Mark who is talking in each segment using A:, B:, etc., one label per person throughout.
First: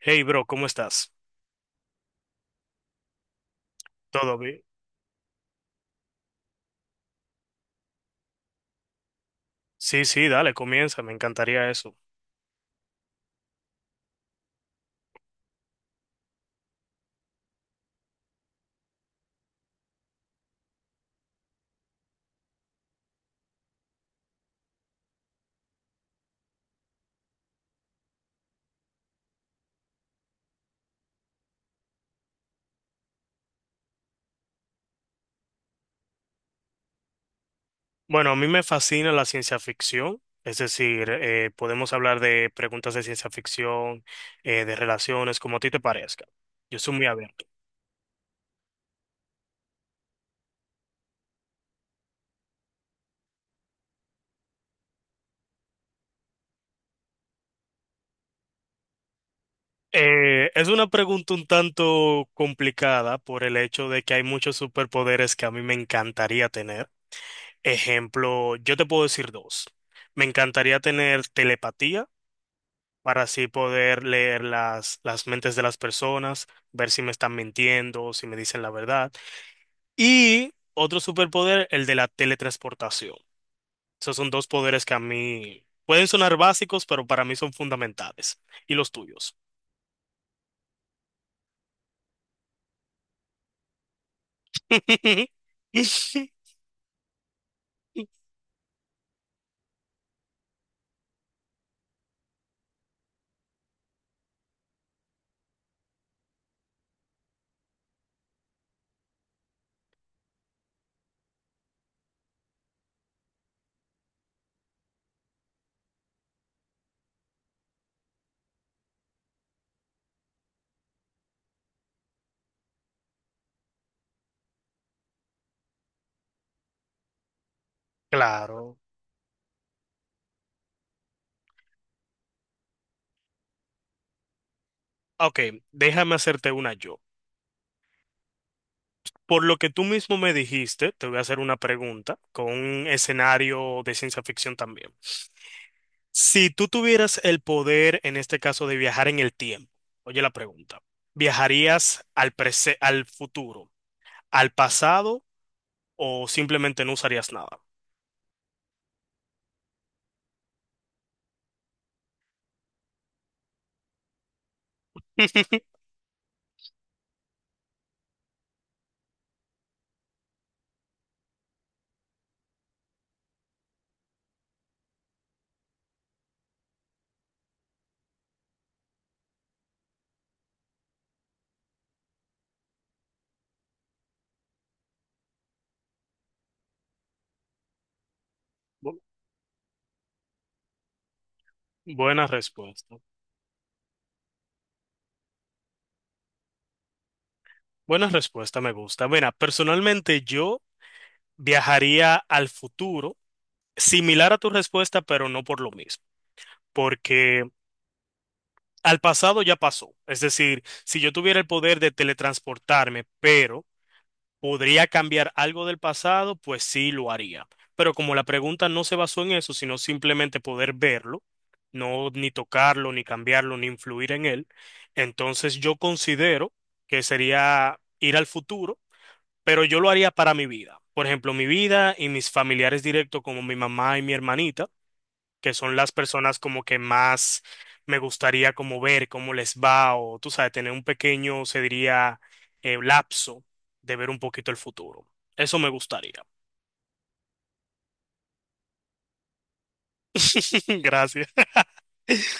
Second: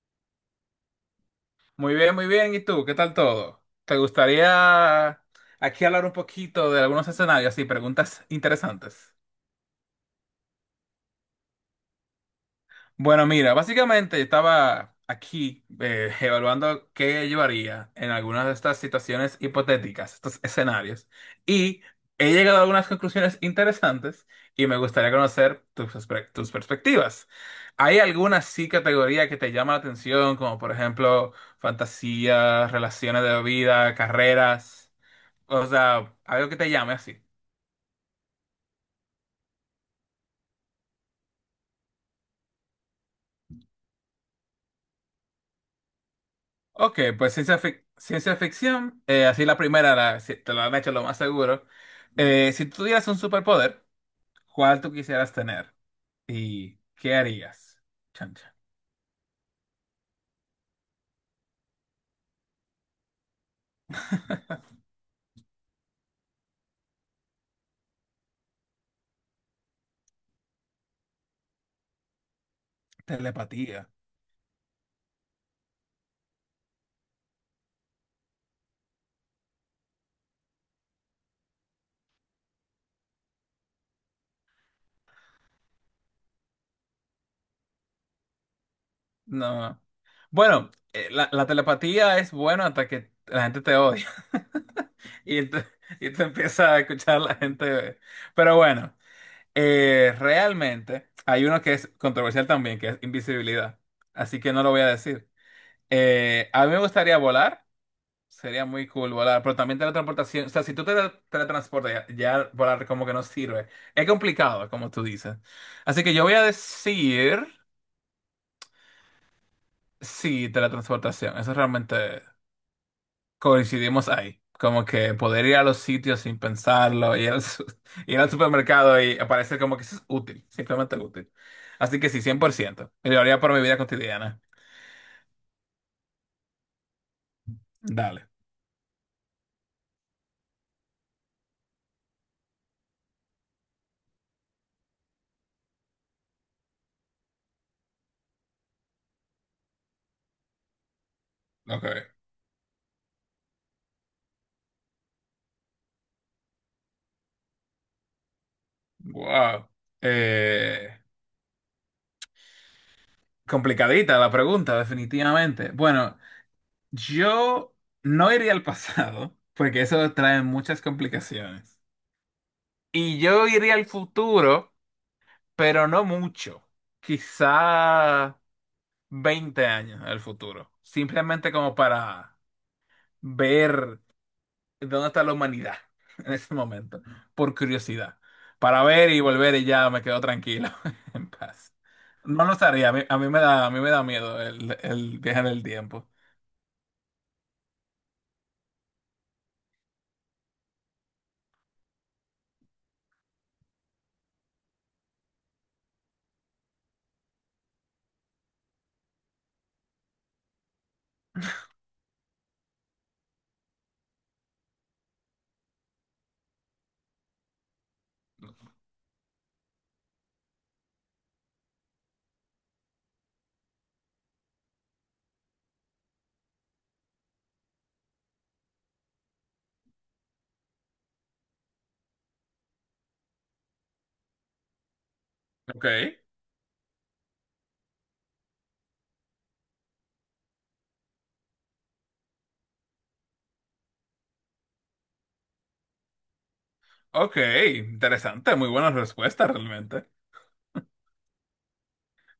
A: Hey, bro, ¿cómo estás?
B: Muy bien, muy bien. ¿Y tú? ¿Qué tal todo? ¿Te
A: ¿Todo bien?
B: gustaría aquí hablar un poquito de algunos escenarios y preguntas interesantes?
A: Sí, sí, dale, comienza, me encantaría eso.
B: Bueno, mira, básicamente yo estaba aquí evaluando qué llevaría en algunas de estas situaciones hipotéticas, estos escenarios, y he llegado a algunas conclusiones interesantes y me gustaría conocer tus perspectivas. ¿Hay alguna sí categoría que te llama la atención, como por ejemplo fantasía, relaciones de vida, carreras? O sea, algo que te llame así.
A: Bueno, a mí me fascina la ciencia ficción, es decir, podemos hablar de preguntas de ciencia ficción, de relaciones, como a ti te parezca. Yo soy
B: Ok,
A: muy
B: pues
A: abierto.
B: ciencia ficción, así la primera, si te lo han hecho lo más seguro. Si tú tuvieras un superpoder, ¿cuál tú quisieras tener? ¿Y qué harías? Chancha.
A: Es una pregunta un tanto complicada por el hecho de que hay muchos superpoderes que a mí me encantaría tener. Ejemplo, yo te puedo decir dos. Me encantaría tener telepatía para así
B: Telepatía.
A: poder leer las mentes de las personas, ver si me están mintiendo o si me dicen la verdad. Y otro superpoder, el de la teletransportación. Esos son dos poderes que a mí pueden sonar básicos, pero para mí son fundamentales. ¿Y los tuyos?
B: No. Bueno, la telepatía es bueno hasta que la gente te odia. Y te, y te empieza a escuchar la gente. Pero bueno. Realmente hay uno que es controversial también, que es invisibilidad. Así que no lo voy a decir. A mí me gustaría volar. Sería muy cool volar, pero también teletransportación. O sea, si tú te teletransportas, ya, ya volar como que no sirve. Es complicado, como tú dices. Así que yo voy a decir, sí, teletransportación. Eso realmente coincidimos ahí. Como que poder ir a los sitios sin pensarlo, ir al
A: Claro.
B: supermercado y aparecer como que eso es útil, simplemente útil. Así que sí, 100%. Y lo haría por mi vida cotidiana.
A: Ok, déjame hacerte una yo.
B: Dale.
A: Por lo que tú mismo me dijiste, te voy a hacer una pregunta con un escenario de ciencia ficción también. Si tú tuvieras el poder, en este caso, de viajar en el tiempo, oye la pregunta, ¿viajarías
B: Ok.
A: al al futuro, al pasado o simplemente no usarías nada?
B: Wow. Eh, Complicadita la pregunta, definitivamente. Bueno, yo no iría al pasado, porque eso trae muchas complicaciones. Y yo iría al futuro, pero no mucho. Quizá. 20 años al futuro, simplemente como para ver dónde está la humanidad en ese momento, por curiosidad, para
A: Bu-
B: ver y volver y ya me quedo tranquilo, en paz.
A: Buena
B: No lo sabría,
A: respuesta.
B: a mí me da, a mí me da miedo el viaje en el tiempo.
A: Buena respuesta, me gusta. Mira, personalmente yo viajaría al futuro, similar a tu respuesta, pero no por lo mismo, porque al pasado ya pasó. Es decir, si yo tuviera el poder de teletransportarme, pero ¿podría cambiar algo del pasado? Pues sí, lo haría. Pero como la pregunta no se basó en eso, sino simplemente poder verlo, no ni tocarlo, ni cambiarlo, ni influir en él, entonces yo considero que sería ir al futuro, pero yo lo haría para mi vida. Por ejemplo, mi vida y mis familiares directos como mi mamá y mi hermanita que son
B: Ok,
A: las personas como que más me gustaría como ver cómo les va o tú sabes, tener un pequeño, se diría, lapso de ver un poquito el futuro. Eso me gustaría.
B: ok, interesante, muy buena respuesta realmente.
A: Gracias.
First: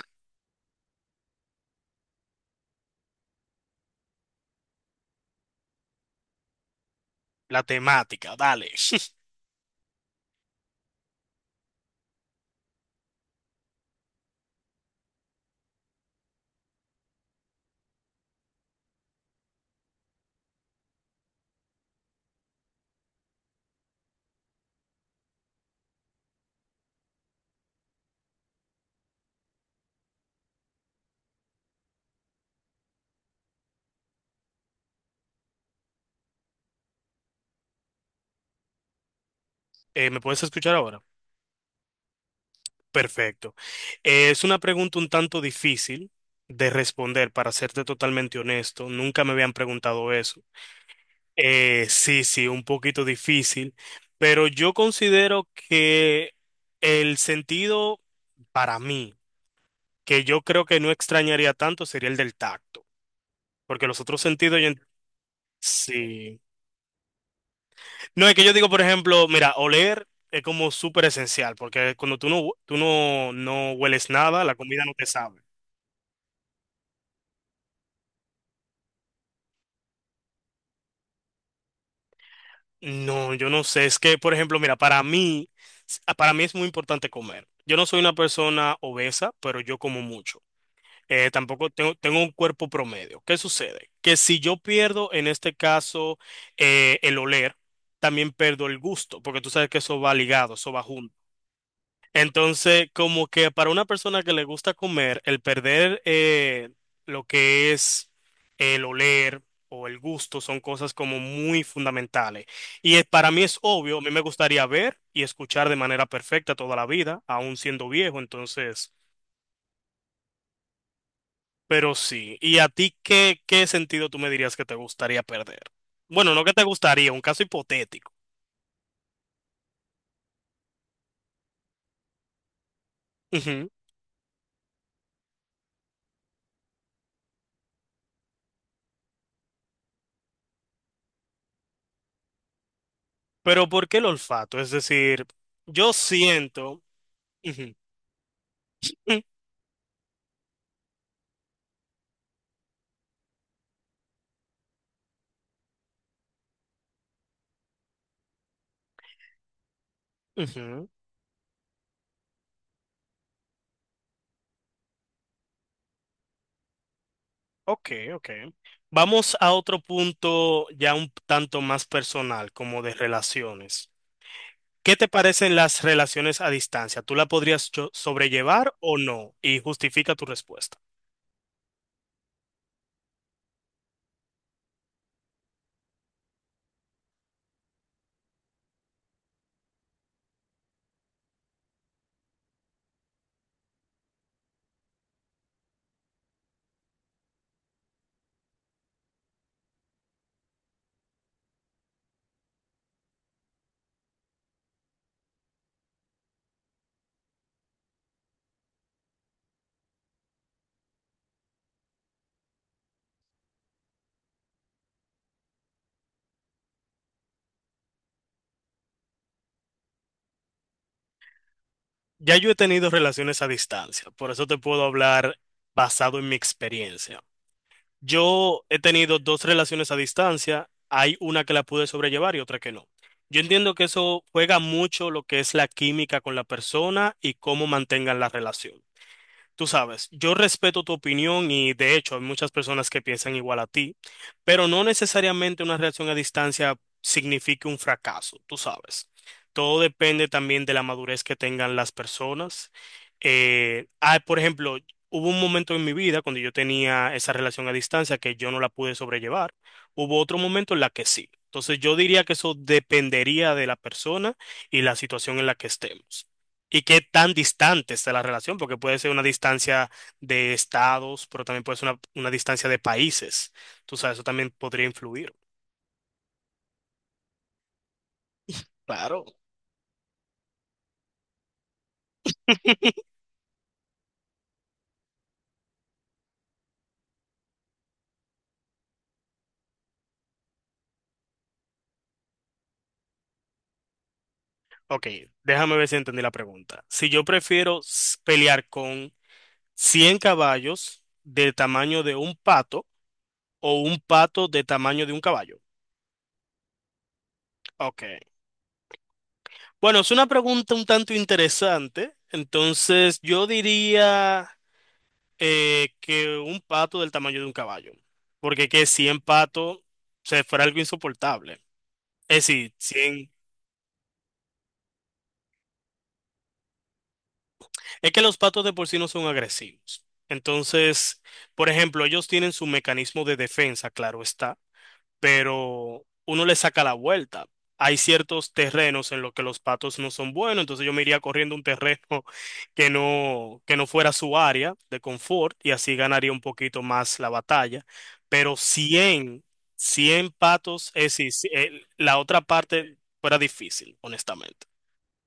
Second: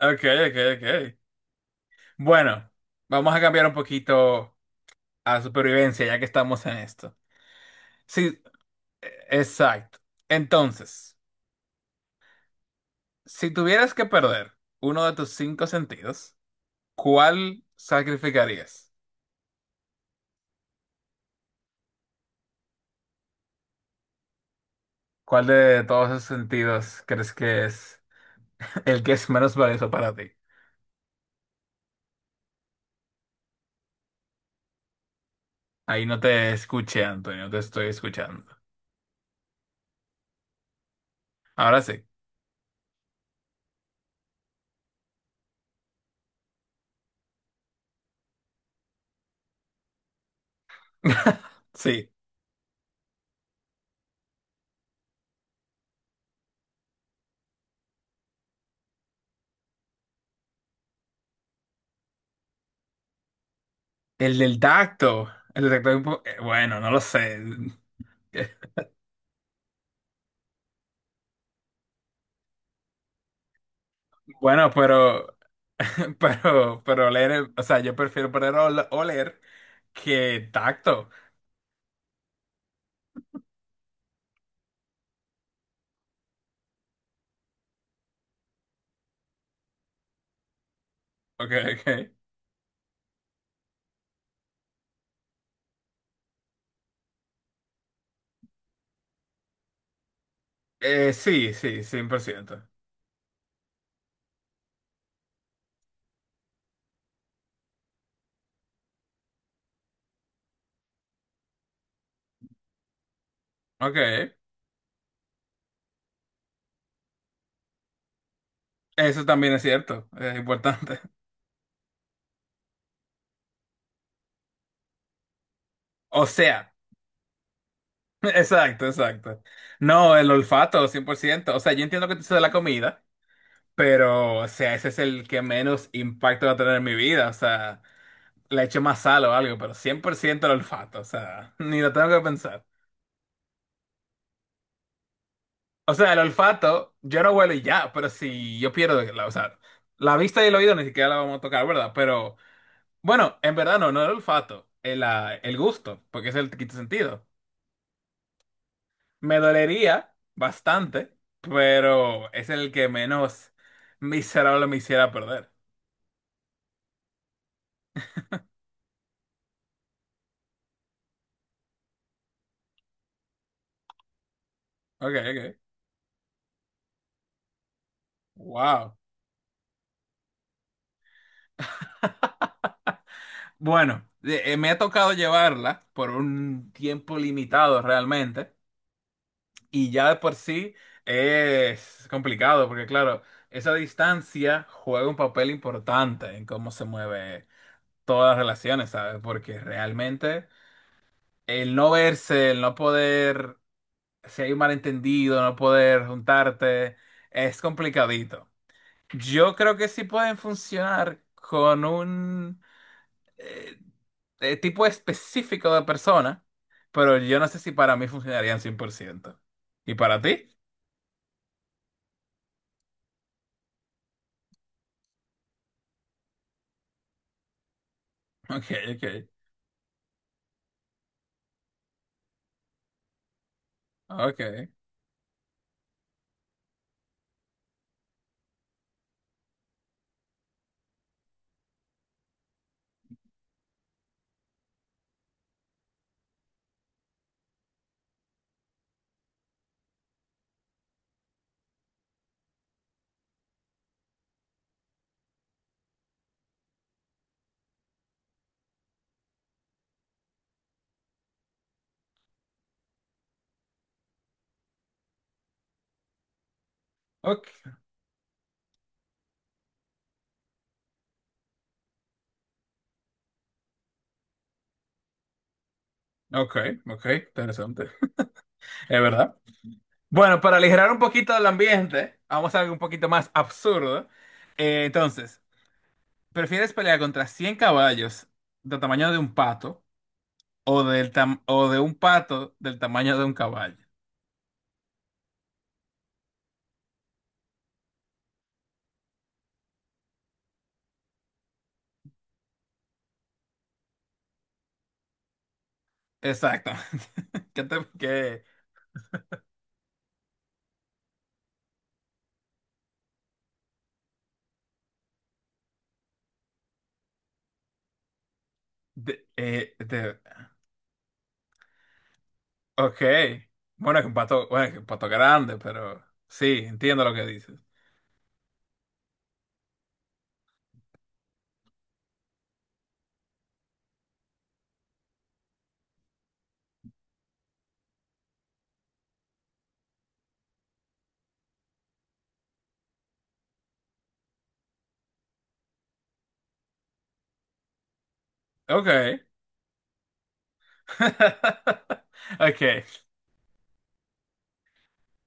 B: Ok, ok, ok. Bueno, vamos a cambiar un poquito a supervivencia ya que estamos en esto.
A: La temática,
B: Sí,
A: dale.
B: exacto. Entonces, si tuvieras que perder uno de tus cinco sentidos, ¿cuál sacrificarías? ¿Cuál de todos esos sentidos crees que es el que es menos valioso para ti? Ahí no te escuché, Antonio, no te estoy escuchando.
A: ¿Me puedes escuchar ahora?
B: Ahora sí.
A: Perfecto. Es una pregunta un tanto difícil de responder, para serte totalmente honesto. Nunca me habían preguntado eso.
B: Sí.
A: Sí, sí, un poquito difícil, pero yo considero que el sentido para mí, que yo creo que no extrañaría tanto, sería el del tacto, porque los otros
B: El
A: sentidos,
B: del
A: yo
B: tacto. El del tacto es.
A: sí.
B: Bueno, no lo sé.
A: No, es que yo digo, por ejemplo, mira, oler es como súper esencial, porque cuando tú no, no hueles nada, la
B: Bueno,
A: comida no te sabe.
B: pero oler, o sea, yo prefiero perder oler que tacto.
A: No, yo no sé, es que, por ejemplo, mira, para mí, para mí es muy importante comer. Yo no soy una persona obesa, pero yo como mucho.
B: Ok,
A: Tampoco
B: ok.
A: tengo un cuerpo promedio. ¿Qué sucede? Que si yo pierdo, en este caso, el oler, también pierdo el gusto, porque tú sabes que eso va ligado, eso va junto.
B: Sí, sí, 100%.
A: Entonces, como que para una persona que le gusta comer, el perder lo que es el oler o el gusto son cosas como muy fundamentales. Y para mí es obvio, a mí me
B: Ok.
A: gustaría ver y escuchar de manera perfecta toda la vida, aún siendo viejo, entonces...
B: Eso también es cierto, es importante.
A: Pero sí, ¿y a ti qué sentido tú me dirías que te gustaría perder?
B: O
A: Bueno, no que te
B: sea,
A: gustaría, un caso hipotético.
B: exacto, exacto. No, el olfato, 100%. O sea, yo entiendo que te de la comida,
A: Ujú.
B: pero, o sea, ese es el que menos impacto va a tener en mi vida. O sea, le echo más sal o algo, pero 100% el olfato, o sea, ni lo tengo que pensar.
A: Pero ¿por qué el olfato? Es decir, yo
B: O sea, el
A: siento...
B: olfato, yo no huelo y
A: Ujú,
B: ya, pero si yo pierdo,
A: mm,
B: la vista y el oído ni siquiera la vamos a tocar, ¿verdad? Pero, bueno, en verdad no, el olfato, el gusto, porque es el quinto sentido. Me dolería
A: ujú.
B: bastante, pero es el que menos miserable me hiciera perder.
A: Ok, ok. Vamos a otro punto ya un tanto más personal, como de relaciones. ¿Qué te
B: Ok,
A: parecen
B: ok.
A: las relaciones a distancia? ¿Tú la podrías sobrellevar
B: Wow.
A: o no? Y justifica tu respuesta.
B: Bueno, me ha tocado llevarla por un tiempo limitado realmente. Y ya de por sí es complicado, porque claro, esa distancia juega un papel importante en cómo se mueve todas las relaciones, ¿sabes? Porque realmente el no verse, el no poder si hay un malentendido, no poder juntarte, es complicadito. Yo creo que sí pueden funcionar con un eh, tipo específico de persona, pero yo no sé si para mí funcionarían 100%. ¿Y para ti?
A: Ya yo he tenido relaciones a distancia, por eso te puedo hablar basado en mi experiencia. Yo
B: Ok,
A: he
B: ok,
A: tenido dos relaciones a distancia, hay una que la pude sobrellevar y otra que no. Yo entiendo que eso juega
B: ok,
A: mucho lo que es la química con la persona y cómo mantengan la relación. Tú sabes, yo respeto tu opinión y de hecho hay muchas personas que piensan igual a ti, pero no necesariamente una relación a distancia signifique un fracaso, tú sabes. Todo depende también de la madurez que tengan las personas. Por ejemplo, hubo un momento en mi vida cuando yo tenía esa relación a distancia que yo no la pude sobrellevar. Hubo otro momento en la que sí. Entonces yo diría que eso dependería de la persona y la situación en la que estemos y qué tan
B: ok,
A: distante está la relación, porque puede ser una distancia de estados, pero también puede ser una distancia de países. Tú sabes, eso también podría influir.
B: ok, ok, interesante. Es
A: Claro.
B: verdad. Bueno, para aligerar un poquito el ambiente, vamos a algo un poquito más absurdo. Entonces, ¿prefieres pelear contra 100 caballos de tamaño de un pato o de un pato del tamaño de un caballo?
A: Ok, déjame ver si entendí la pregunta. Si yo prefiero pelear con 100 caballos del tamaño de un pato o un pato de tamaño de un caballo.
B: Exactamente. ¿Qué te,
A: Ok.
B: qué-
A: Bueno, es una pregunta un tanto interesante. Entonces, yo diría... que un pato del tamaño de un caballo. Porque que 100 patos, o
B: de-
A: sea, fuera algo insoportable. Es decir,
B: Ok.
A: 100...
B: Bueno, es un pato, bueno, es un pato grande, pero sí, entiendo lo que dices.
A: Es que los patos de por sí no son agresivos. Entonces, por ejemplo, ellos tienen su mecanismo de defensa, claro está. Pero uno le saca la vuelta. Hay ciertos terrenos en los que los patos no son buenos, entonces yo me iría corriendo un terreno que no fuera su área de confort y así ganaría un poquito más la batalla. Pero
B: Ok.
A: 100 patos, es, decir, la otra
B: Ok,
A: parte fuera difícil, honestamente.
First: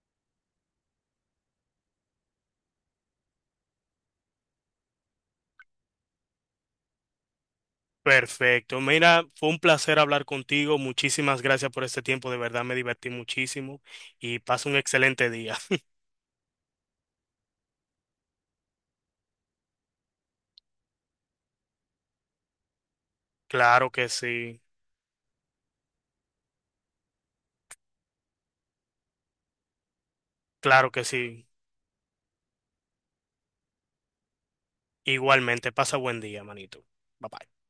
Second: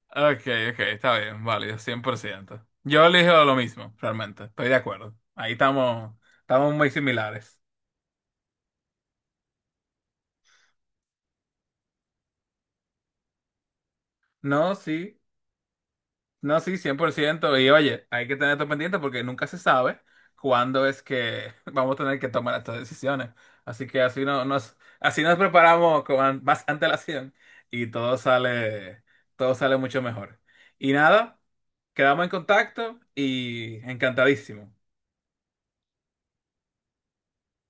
B: ok, ok, está bien, válido, 100%. Yo elijo lo mismo, realmente, estoy de acuerdo. Ahí estamos, estamos muy similares.
A: Perfecto. Mira, fue un placer hablar contigo. Muchísimas gracias por este tiempo. De verdad me divertí muchísimo y
B: No,
A: pasa un
B: sí.
A: excelente día.
B: No, sí, 100%. Y oye, hay que tener esto pendiente porque nunca se sabe cuándo es que vamos a tener que tomar estas decisiones. Así
A: Claro
B: que
A: que
B: así no,
A: sí,
B: nos, así nos preparamos con más antelación y todo sale mucho mejor.
A: claro
B: Y
A: que
B: nada,
A: sí.
B: quedamos en contacto y encantadísimo.
A: Igualmente, pasa buen día, manito. Bye bye.